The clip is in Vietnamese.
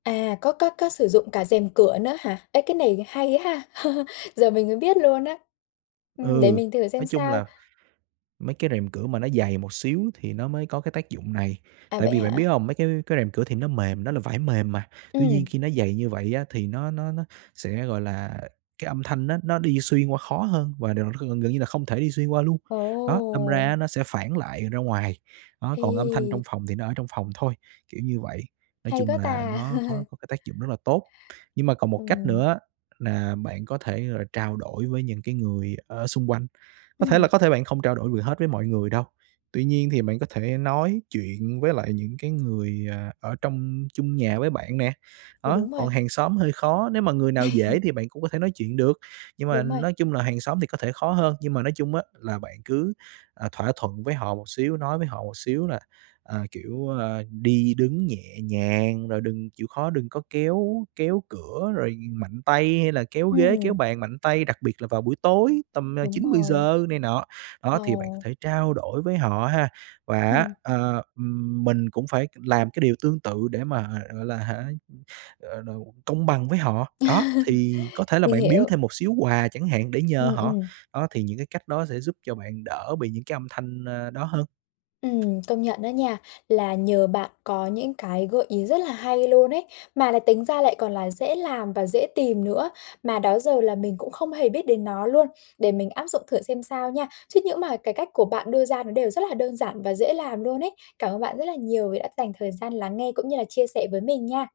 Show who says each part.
Speaker 1: À, có có có sử dụng cả rèm cửa nữa hả? Ê, cái này hay ha, giờ mình mới biết luôn á. Ừm, để
Speaker 2: Ừ,
Speaker 1: mình thử
Speaker 2: nói
Speaker 1: xem
Speaker 2: chung
Speaker 1: sao.
Speaker 2: là mấy cái rèm cửa mà nó dày một xíu thì nó mới có cái tác dụng này.
Speaker 1: À,
Speaker 2: Tại
Speaker 1: vậy
Speaker 2: vì bạn biết
Speaker 1: hả?
Speaker 2: hông? Mấy cái cái rèm cửa thì nó mềm, nó là vải mềm mà, tuy nhiên
Speaker 1: Ừm.
Speaker 2: khi nó dày như vậy á thì nó nó nó sẽ, gọi là cái âm thanh á, nó nó đi xuyên qua khó hơn và điều gần gần như là không thể đi xuyên qua luôn, đó, đâm ra á
Speaker 1: Ồ!
Speaker 2: nó sẽ phản lại ra ngoài. Đó, còn âm thanh trong
Speaker 1: Ê!
Speaker 2: phòng thì nó ở trong phòng thôi, kiểu như vậy. Nói
Speaker 1: Hay
Speaker 2: chung
Speaker 1: quá
Speaker 2: là
Speaker 1: ta!
Speaker 2: nó có có cái tác dụng rất là tốt. Nhưng mà còn một cách
Speaker 1: Ừm.
Speaker 2: nữa là bạn có thể, gọi là, trao đổi với những cái người ở xung quanh. Có thể là
Speaker 1: Ừm.
Speaker 2: có thể bạn không trao đổi vừa hết với mọi người đâu, tuy nhiên thì bạn có thể nói chuyện với lại những cái người, à, ở trong chung nhà với bạn nè.
Speaker 1: Ừ,
Speaker 2: Đó,
Speaker 1: đúng
Speaker 2: còn
Speaker 1: rồi.
Speaker 2: hàng xóm hơi khó, nếu mà người nào dễ thì bạn cũng có thể nói chuyện được, nhưng mà
Speaker 1: Đúng rồi.
Speaker 2: nói chung là hàng xóm thì có thể khó hơn. Nhưng mà nói chung á là bạn cứ, à, thỏa thuận với họ một xíu, nói với họ một xíu là, à, kiểu, a, đi đứng nhẹ nhàng rồi đừng chịu khó đừng có kéo kéo cửa rồi mạnh tay, hay là kéo ghế, kéo
Speaker 1: Ừm.
Speaker 2: bàn mạnh tay, đặc biệt là vào buổi tối tầm, à,
Speaker 1: Đúng
Speaker 2: chín mười
Speaker 1: rồi.
Speaker 2: giờ này nọ. Đó, thì bạn có
Speaker 1: Ồ.
Speaker 2: thể trao đổi với họ ha, và á,
Speaker 1: Ừm.
Speaker 2: ờ, ừm, mình cũng phải làm cái điều tương tự để mà h gọi là, hả, ờ, đầu công bằng với họ. Đó, thì có thể là
Speaker 1: Mình
Speaker 2: bạn biếu
Speaker 1: hiểu.
Speaker 2: thêm một xíu quà chẳng hạn để nhờ
Speaker 1: Ừm,
Speaker 2: họ.
Speaker 1: ừm.
Speaker 2: Đó, thì những cái cách đó sẽ giúp cho bạn đỡ bị những cái âm thanh, a, đó hơn.
Speaker 1: Ừm, công nhận đó nha, là nhờ bạn có những cái gợi ý rất là hay luôn ấy, mà là tính ra lại còn là dễ làm và dễ tìm nữa, mà đó giờ là mình cũng không hề biết đến nó luôn, để mình áp dụng thử xem sao nha. Chứ những mà cái cách của bạn đưa ra nó đều rất là đơn giản và dễ làm luôn ấy. Cảm ơn bạn rất là nhiều vì đã dành thời gian lắng nghe cũng như là chia sẻ với mình nha!